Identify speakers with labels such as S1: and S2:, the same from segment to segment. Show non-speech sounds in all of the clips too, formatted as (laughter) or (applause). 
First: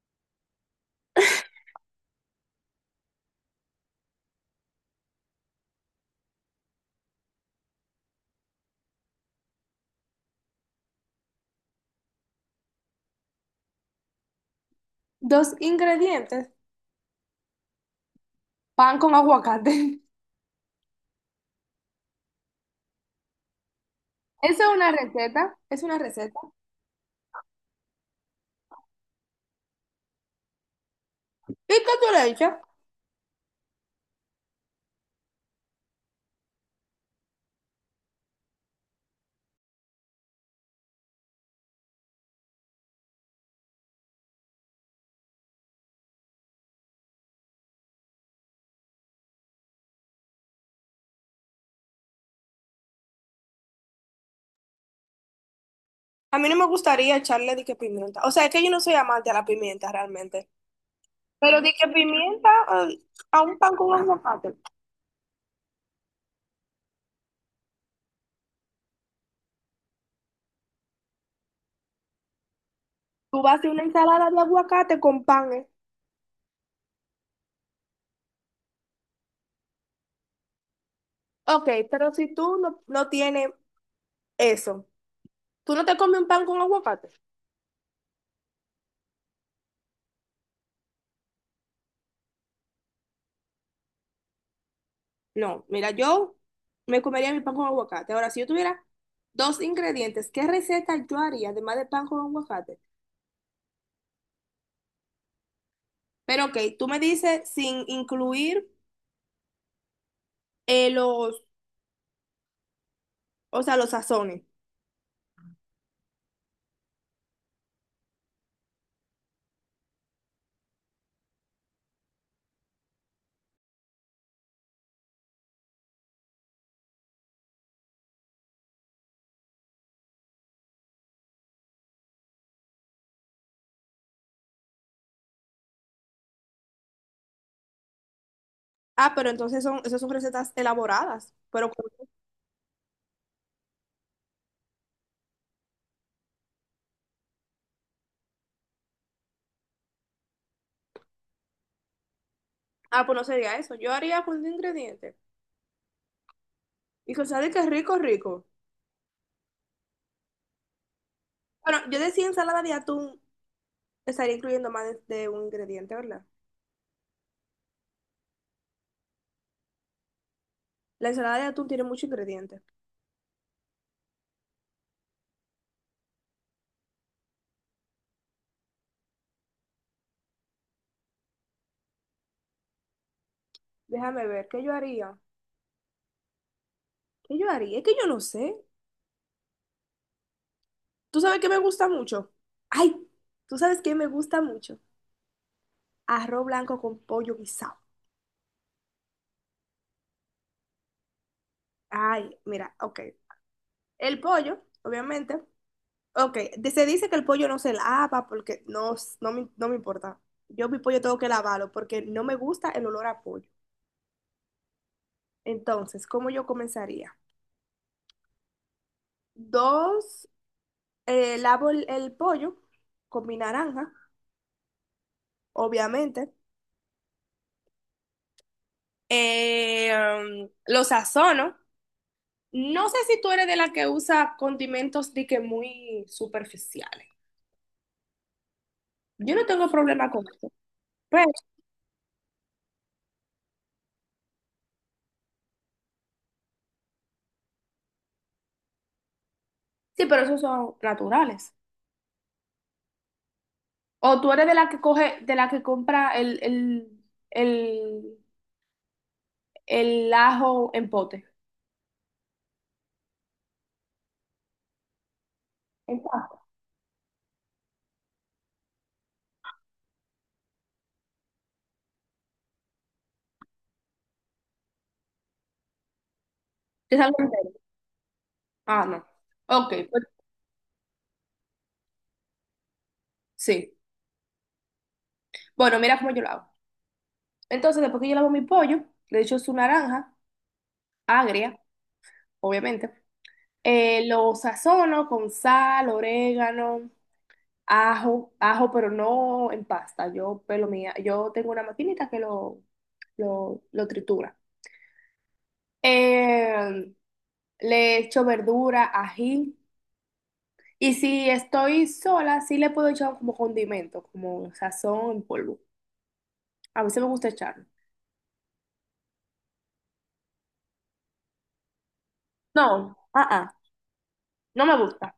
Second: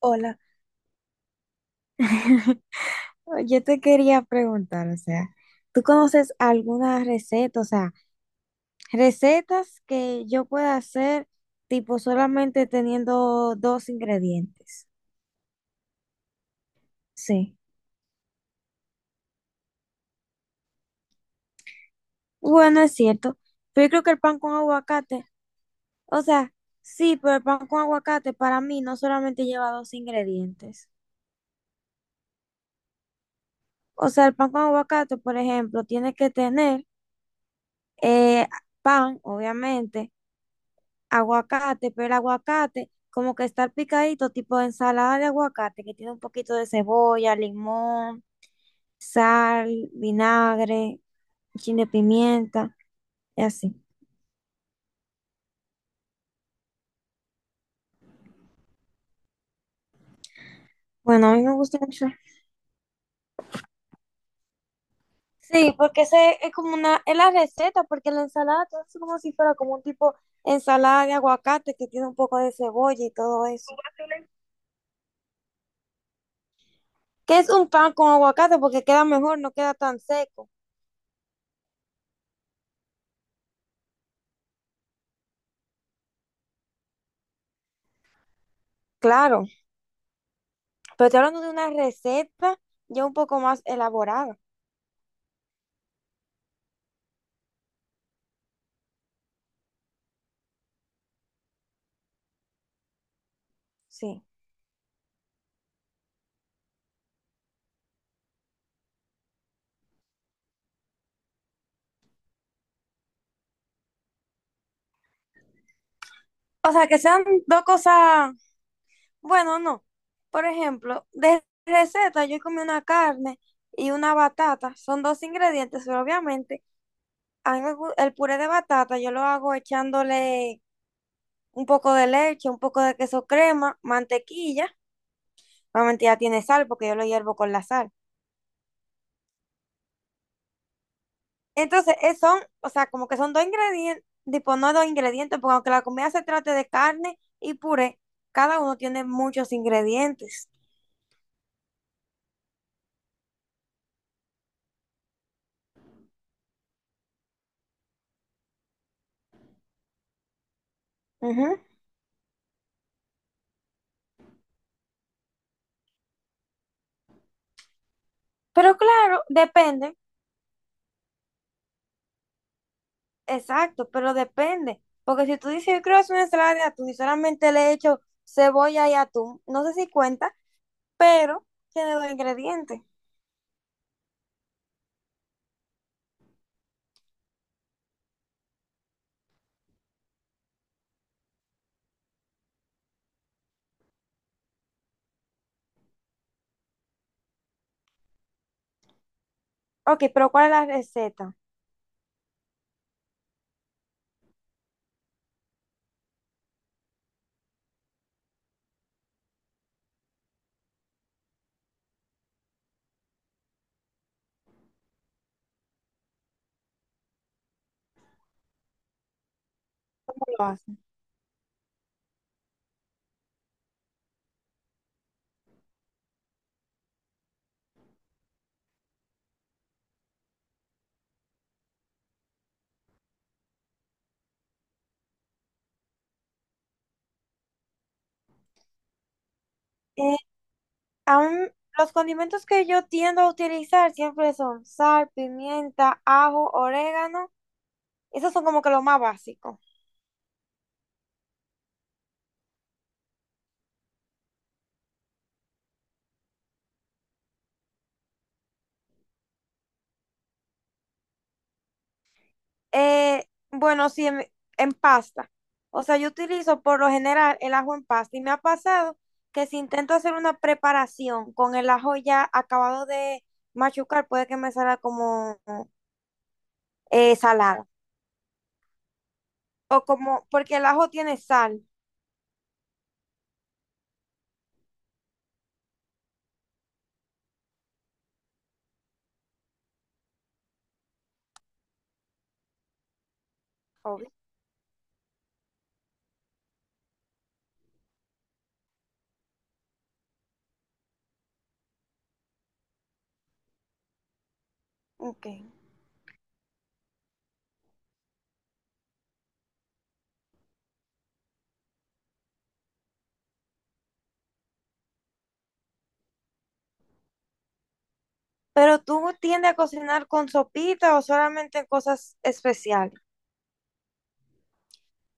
S1: Hola, oh, yo te quería preguntar, o sea, ¿tú conoces alguna receta, o sea, recetas que yo pueda hacer tipo solamente teniendo dos ingredientes?
S2: Dos ingredientes.
S1: Sí.
S2: Pan con aguacate. (laughs)
S1: Bueno, es cierto, pero yo creo que el pan con
S2: Esa es una
S1: aguacate,
S2: receta. Es una
S1: o
S2: receta.
S1: sea, sí, pero el pan con aguacate para mí no solamente lleva dos ingredientes.
S2: ¿Y qué tú le echas?
S1: O sea, el pan con aguacate, por ejemplo, tiene que tener eh, pan, obviamente aguacate, pero el aguacate como que está picadito, tipo ensalada de aguacate, que tiene un poquito de cebolla, limón, sal, vinagre, un chin de pimienta y así.
S2: A mí no me gustaría echarle de que pimienta. O sea, es que yo no soy amante a la pimienta realmente.
S1: Bueno, a mí me
S2: Pero de
S1: gusta
S2: que
S1: mucho.
S2: pimienta eh, a un pan con aguacate.
S1: Sí, porque ese es como una, es la receta, porque la ensalada todo es como si fuera como un tipo ensalada de aguacate que tiene un poco de cebolla y
S2: Tú
S1: todo
S2: vas a hacer
S1: eso.
S2: una ensalada de aguacate con pan, ¿eh?
S1: Que es un pan con aguacate porque queda mejor, no queda tan seco.
S2: Ok, pero si tú no tienes eso, ¿tú no te comes un pan con aguacate?
S1: Claro. Pero estoy hablando de una receta ya un poco más elaborada,
S2: No, mira, yo me comería mi pan con aguacate. Ahora, si yo tuviera dos ingredientes, ¿qué receta yo haría además de pan con aguacate?
S1: sí.
S2: Pero ok, tú me dices sin incluir eh, los, o sea, los sazones.
S1: O sea, que sean dos cosas, bueno, no. Por ejemplo, de receta yo comí una carne y una batata, son dos ingredientes, pero obviamente a mí el puré de batata yo lo hago echándole un poco de leche, un poco de queso crema, mantequilla. Obviamente ya tiene sal porque yo lo hiervo con la sal.
S2: Ah, pero entonces esas son recetas elaboradas. Pero,
S1: Entonces, son, o sea, como que son dos ingredientes, tipo, no dos ingredientes, porque aunque la comida se trate de carne y puré, cada uno tiene muchos ingredientes.
S2: ah, pues no sería eso. Yo haría con un ingrediente. Y que sabe que es rico, rico.
S1: Ujú.
S2: Bueno, yo decía ensalada de atún, estaría incluyendo más de un ingrediente, ¿verdad?
S1: Pero claro, depende,
S2: La ensalada de atún tiene muchos ingredientes.
S1: exacto, pero depende. Porque si tú dices, yo quiero hacer una ensalada de atún y solamente le echo cebolla y atún, no sé si cuenta, pero tiene dos ingredientes.
S2: Déjame ver, ¿qué yo haría? ¿Qué yo haría? Es que yo no sé. ¿Tú sabes qué me gusta mucho? Ay, ¿tú sabes qué me gusta mucho? Arroz blanco con pollo guisado.
S1: Ok, pero ¿cuál es la receta?
S2: Ay, mira, ok. El pollo, obviamente. Ok, se dice que el pollo no se lava porque no, no me importa. Yo mi pollo tengo que lavarlo porque no me gusta el olor a pollo. Entonces, ¿cómo yo comenzaría?
S1: ¿Cómo
S2: Dos,
S1: lo hacen?
S2: lavo el pollo con mi naranja, obviamente. Lo sazono. No sé si tú eres de la que usa condimentos de que muy superficiales. Yo no tengo problema
S1: Eh,
S2: con eso. Pero,
S1: aún los condimentos que yo tiendo a utilizar siempre son sal, pimienta, ajo, orégano. Esos son como que los más básicos.
S2: sí, pero esos son naturales. O tú eres de la que compra el, el ajo en pote.
S1: Eh, bueno, sí, en pasta. O sea, yo
S2: Exacto.
S1: utilizo por lo general el ajo en pasta y me ha pasado que si intento hacer una preparación con el ajo ya acabado de machucar, puede que me salga como
S2: ¿Te sale entero?
S1: salada.
S2: Ah, no. Ok,
S1: O
S2: pues
S1: como, porque el ajo tiene sal.
S2: sí. Bueno, mira cómo yo lo hago. Entonces, después que yo lavo mi pollo, le echo su naranja, agria, obviamente.
S1: Obvio.
S2: Lo sazono con sal, orégano, ajo, ajo, pero no en pasta. Yo tengo una maquinita que lo tritura.
S1: Ok.
S2: Eh, Le echo verdura, ají. Y si estoy sola, sí le puedo echar como condimento, como sazón en polvo. A veces me gusta echarlo.
S1: Pero tú tiendes a cocinar con sopita o solamente en cosas
S2: No,
S1: especiales.
S2: ah, ah, no me gusta.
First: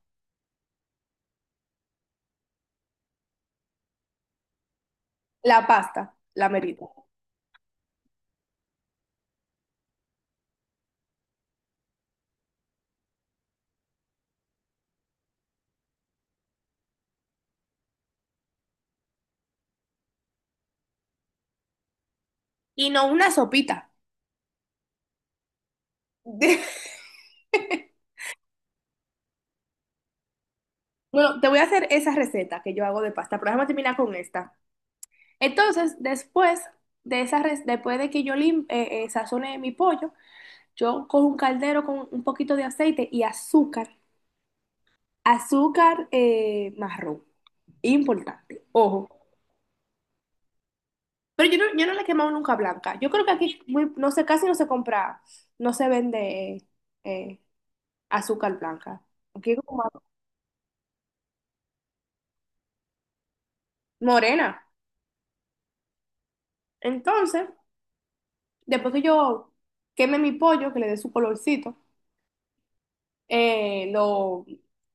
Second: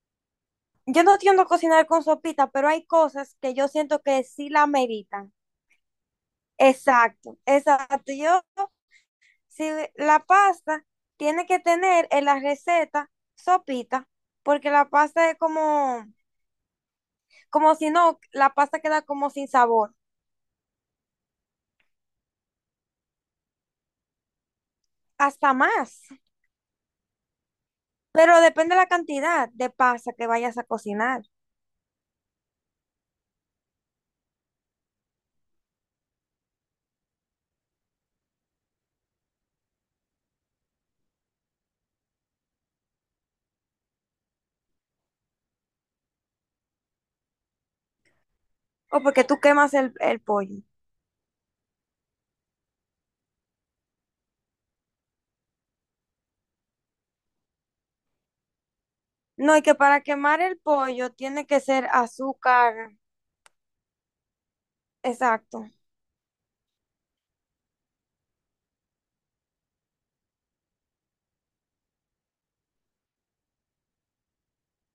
S1: Yo no tiendo a cocinar con sopita, pero hay cosas que yo siento que sí la meritan.
S2: La pasta, la merito.
S1: Exacto, exacto. Yo Si le- la pasta tiene que tener en la receta sopita, porque la pasta es como si no, la pasta queda como sin sabor,
S2: Y no una sopita.
S1: hasta más.
S2: (laughs)
S1: Pero depende de la cantidad de pasta que vayas a cocinar
S2: Bueno, te voy a hacer esa receta que yo hago de pasta, pero déjame terminar con esta. Entonces, después de que yo lim sazone mi pollo, yo cojo un caldero con un poquito de aceite y azúcar. Azúcar, marrón, importante,
S1: o
S2: ojo.
S1: porque tú quemas el pollo.
S2: Pero yo no le he quemado nunca blanca. Yo creo que aquí no sé, casi no se compra, no se vende eh, azúcar blanca. Aquí
S1: No,
S2: es
S1: y que
S2: como
S1: para quemar el pollo tiene que ser azúcar,
S2: morena.
S1: exacto.
S2: Entonces, después que yo queme mi pollo, que le dé su colorcito, Eh, lo,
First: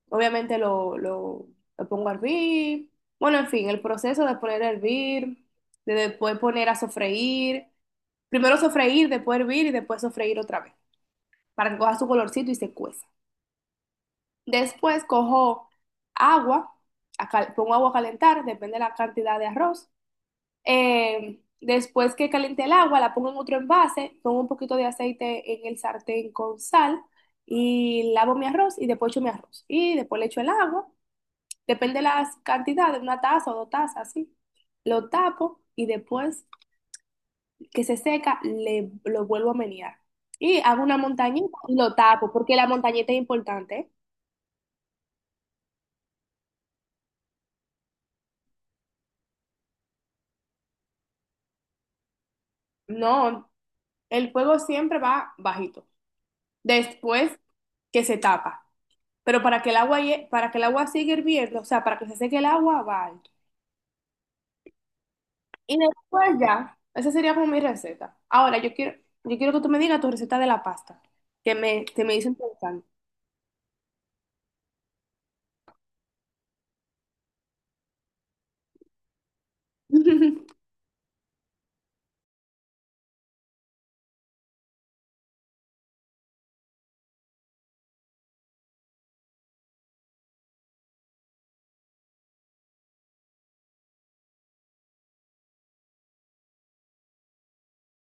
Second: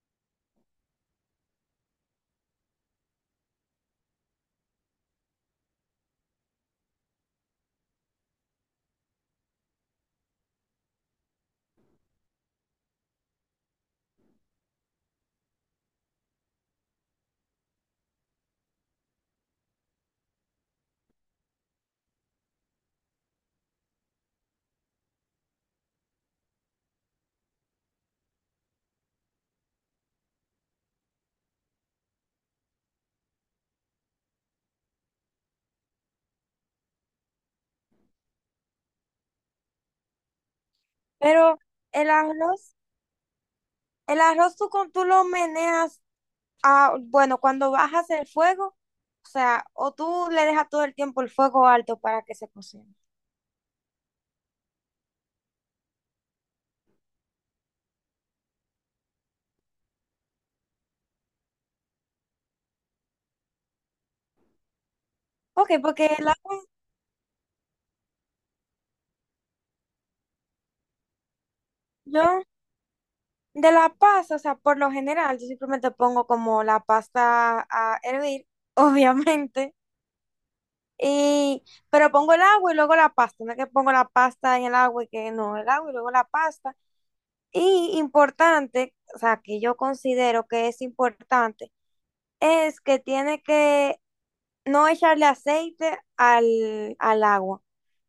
S2: obviamente lo pongo a hervir. Bueno, en fin, el proceso de poner a hervir, de después poner a sofreír. Primero sofreír, después hervir y después sofreír otra vez para que coja su colorcito y se cueza. Después cojo agua, pongo agua a calentar, depende de la cantidad de arroz. Después que caliente el agua, la pongo en otro envase, pongo un poquito de aceite en el sartén con sal y lavo mi arroz y después echo mi arroz. Y después le echo el agua, depende de las cantidades, una taza o dos tazas, así. Lo tapo y después que se seca, lo vuelvo a menear. Y hago una montañita
S1: Pero
S2: y lo
S1: el
S2: tapo, porque la
S1: arroz,
S2: montañita es importante. ¿Eh?
S1: el arroz tú lo meneas. Ah, bueno, cuando bajas el fuego, o sea, o tú le dejas todo el tiempo el fuego alto para que se cocine.
S2: No, el fuego siempre va bajito. Después que se tapa. Pero para que el agua, para que el agua siga hirviendo, o sea, para que se seque el agua, va alto.
S1: Ok,
S2: Y
S1: porque el
S2: después
S1: agua,
S2: ya, esa sería como mi receta. Ahora, yo quiero que tú me digas tu receta de la pasta, que me dicen
S1: yo
S2: pensando.
S1: de la pasta, o sea, por lo general, yo simplemente pongo como la pasta a hervir, (laughs) obviamente,
S2: (laughs)
S1: y, pero pongo el agua y luego la pasta, no es que pongo la pasta en el agua y que no, el agua y luego la pasta. Y importante, o sea, que yo considero que es importante, es que tiene que no echarle aceite al agua.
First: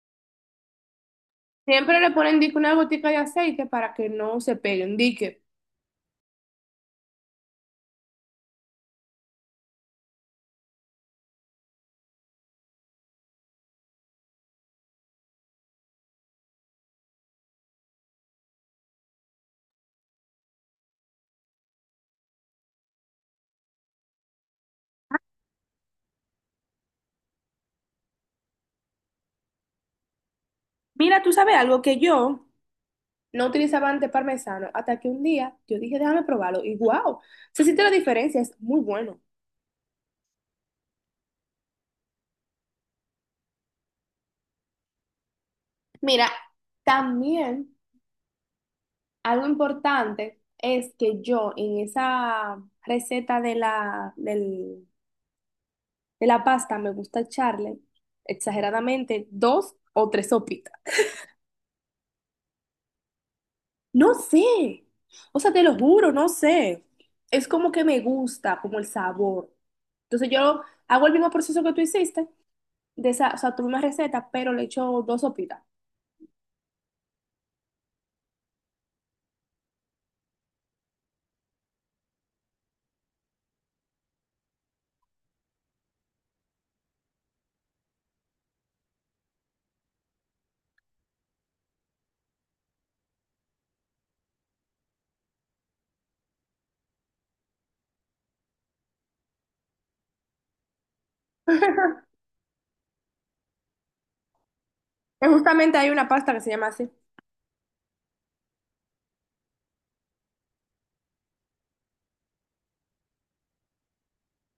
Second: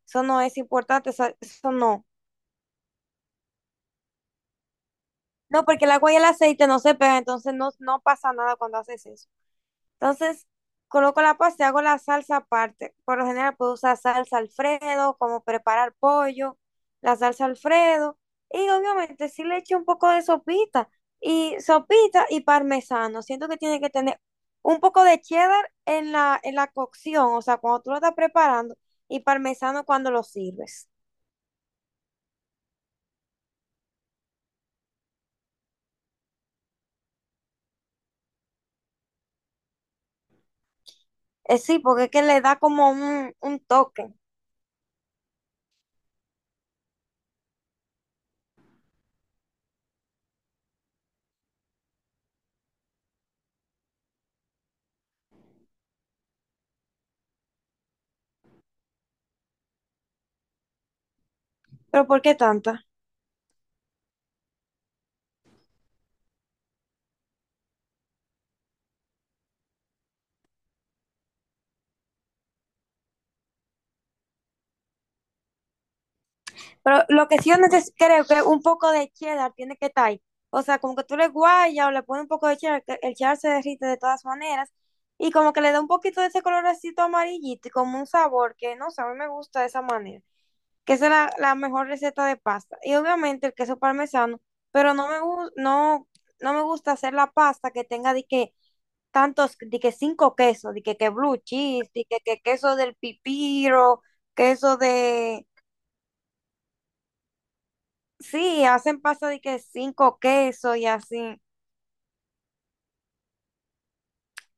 S1: Eso no es importante, eso
S2: Siempre
S1: no.
S2: le ponen dique una gotica de aceite para que no se peguen. Dique,
S1: No, porque el agua y el aceite no se pegan, entonces no, no pasa nada cuando haces eso. Entonces, coloco la pasta y hago la salsa aparte. Por lo general puedo usar salsa Alfredo, como preparar pollo, la salsa Alfredo. Y obviamente sí le echo un poco de sopita. Y sopita y parmesano. Siento que tiene que tener un poco de cheddar en la cocción, o sea, cuando tú lo estás preparando, y parmesano cuando lo sirves.
S2: mira, tú sabes algo que yo no utilizaba antes parmesano, hasta que un día yo dije, déjame probarlo. Y wow, se siente la diferencia, es muy bueno.
S1: Sí, porque es que le da como un toque.
S2: Mira, también. Algo importante es que yo en esa receta de la, de la pasta me gusta echarle exageradamente dos o tres sopitas.
S1: Pero ¿por qué tanta?
S2: No sé, o sea, te lo juro, no sé. Es como que me gusta, como el sabor. Entonces yo hago el mismo proceso que tú hiciste, o sea, tu misma receta, pero le echo dos sopitas.
S1: Pero lo que sí creo que un poco de cheddar tiene que estar ahí. O sea, como que tú le guayas o le pones un poco de cheddar, que el cheddar se derrite de todas maneras. Y como que le da un poquito de ese colorcito amarillito y como un sabor que, no sé, a mí me gusta de esa manera. Que esa es la mejor receta de pasta. Y obviamente el queso parmesano, pero no me gusta hacer la pasta que tenga de que tantos, de que cinco quesos, de que blue cheese, de
S2: (laughs)
S1: que queso del pipiro, queso
S2: Que
S1: de.
S2: justamente hay una pasta que se llama así.
S1: Sí, hacen pasta de que cinco quesos y así.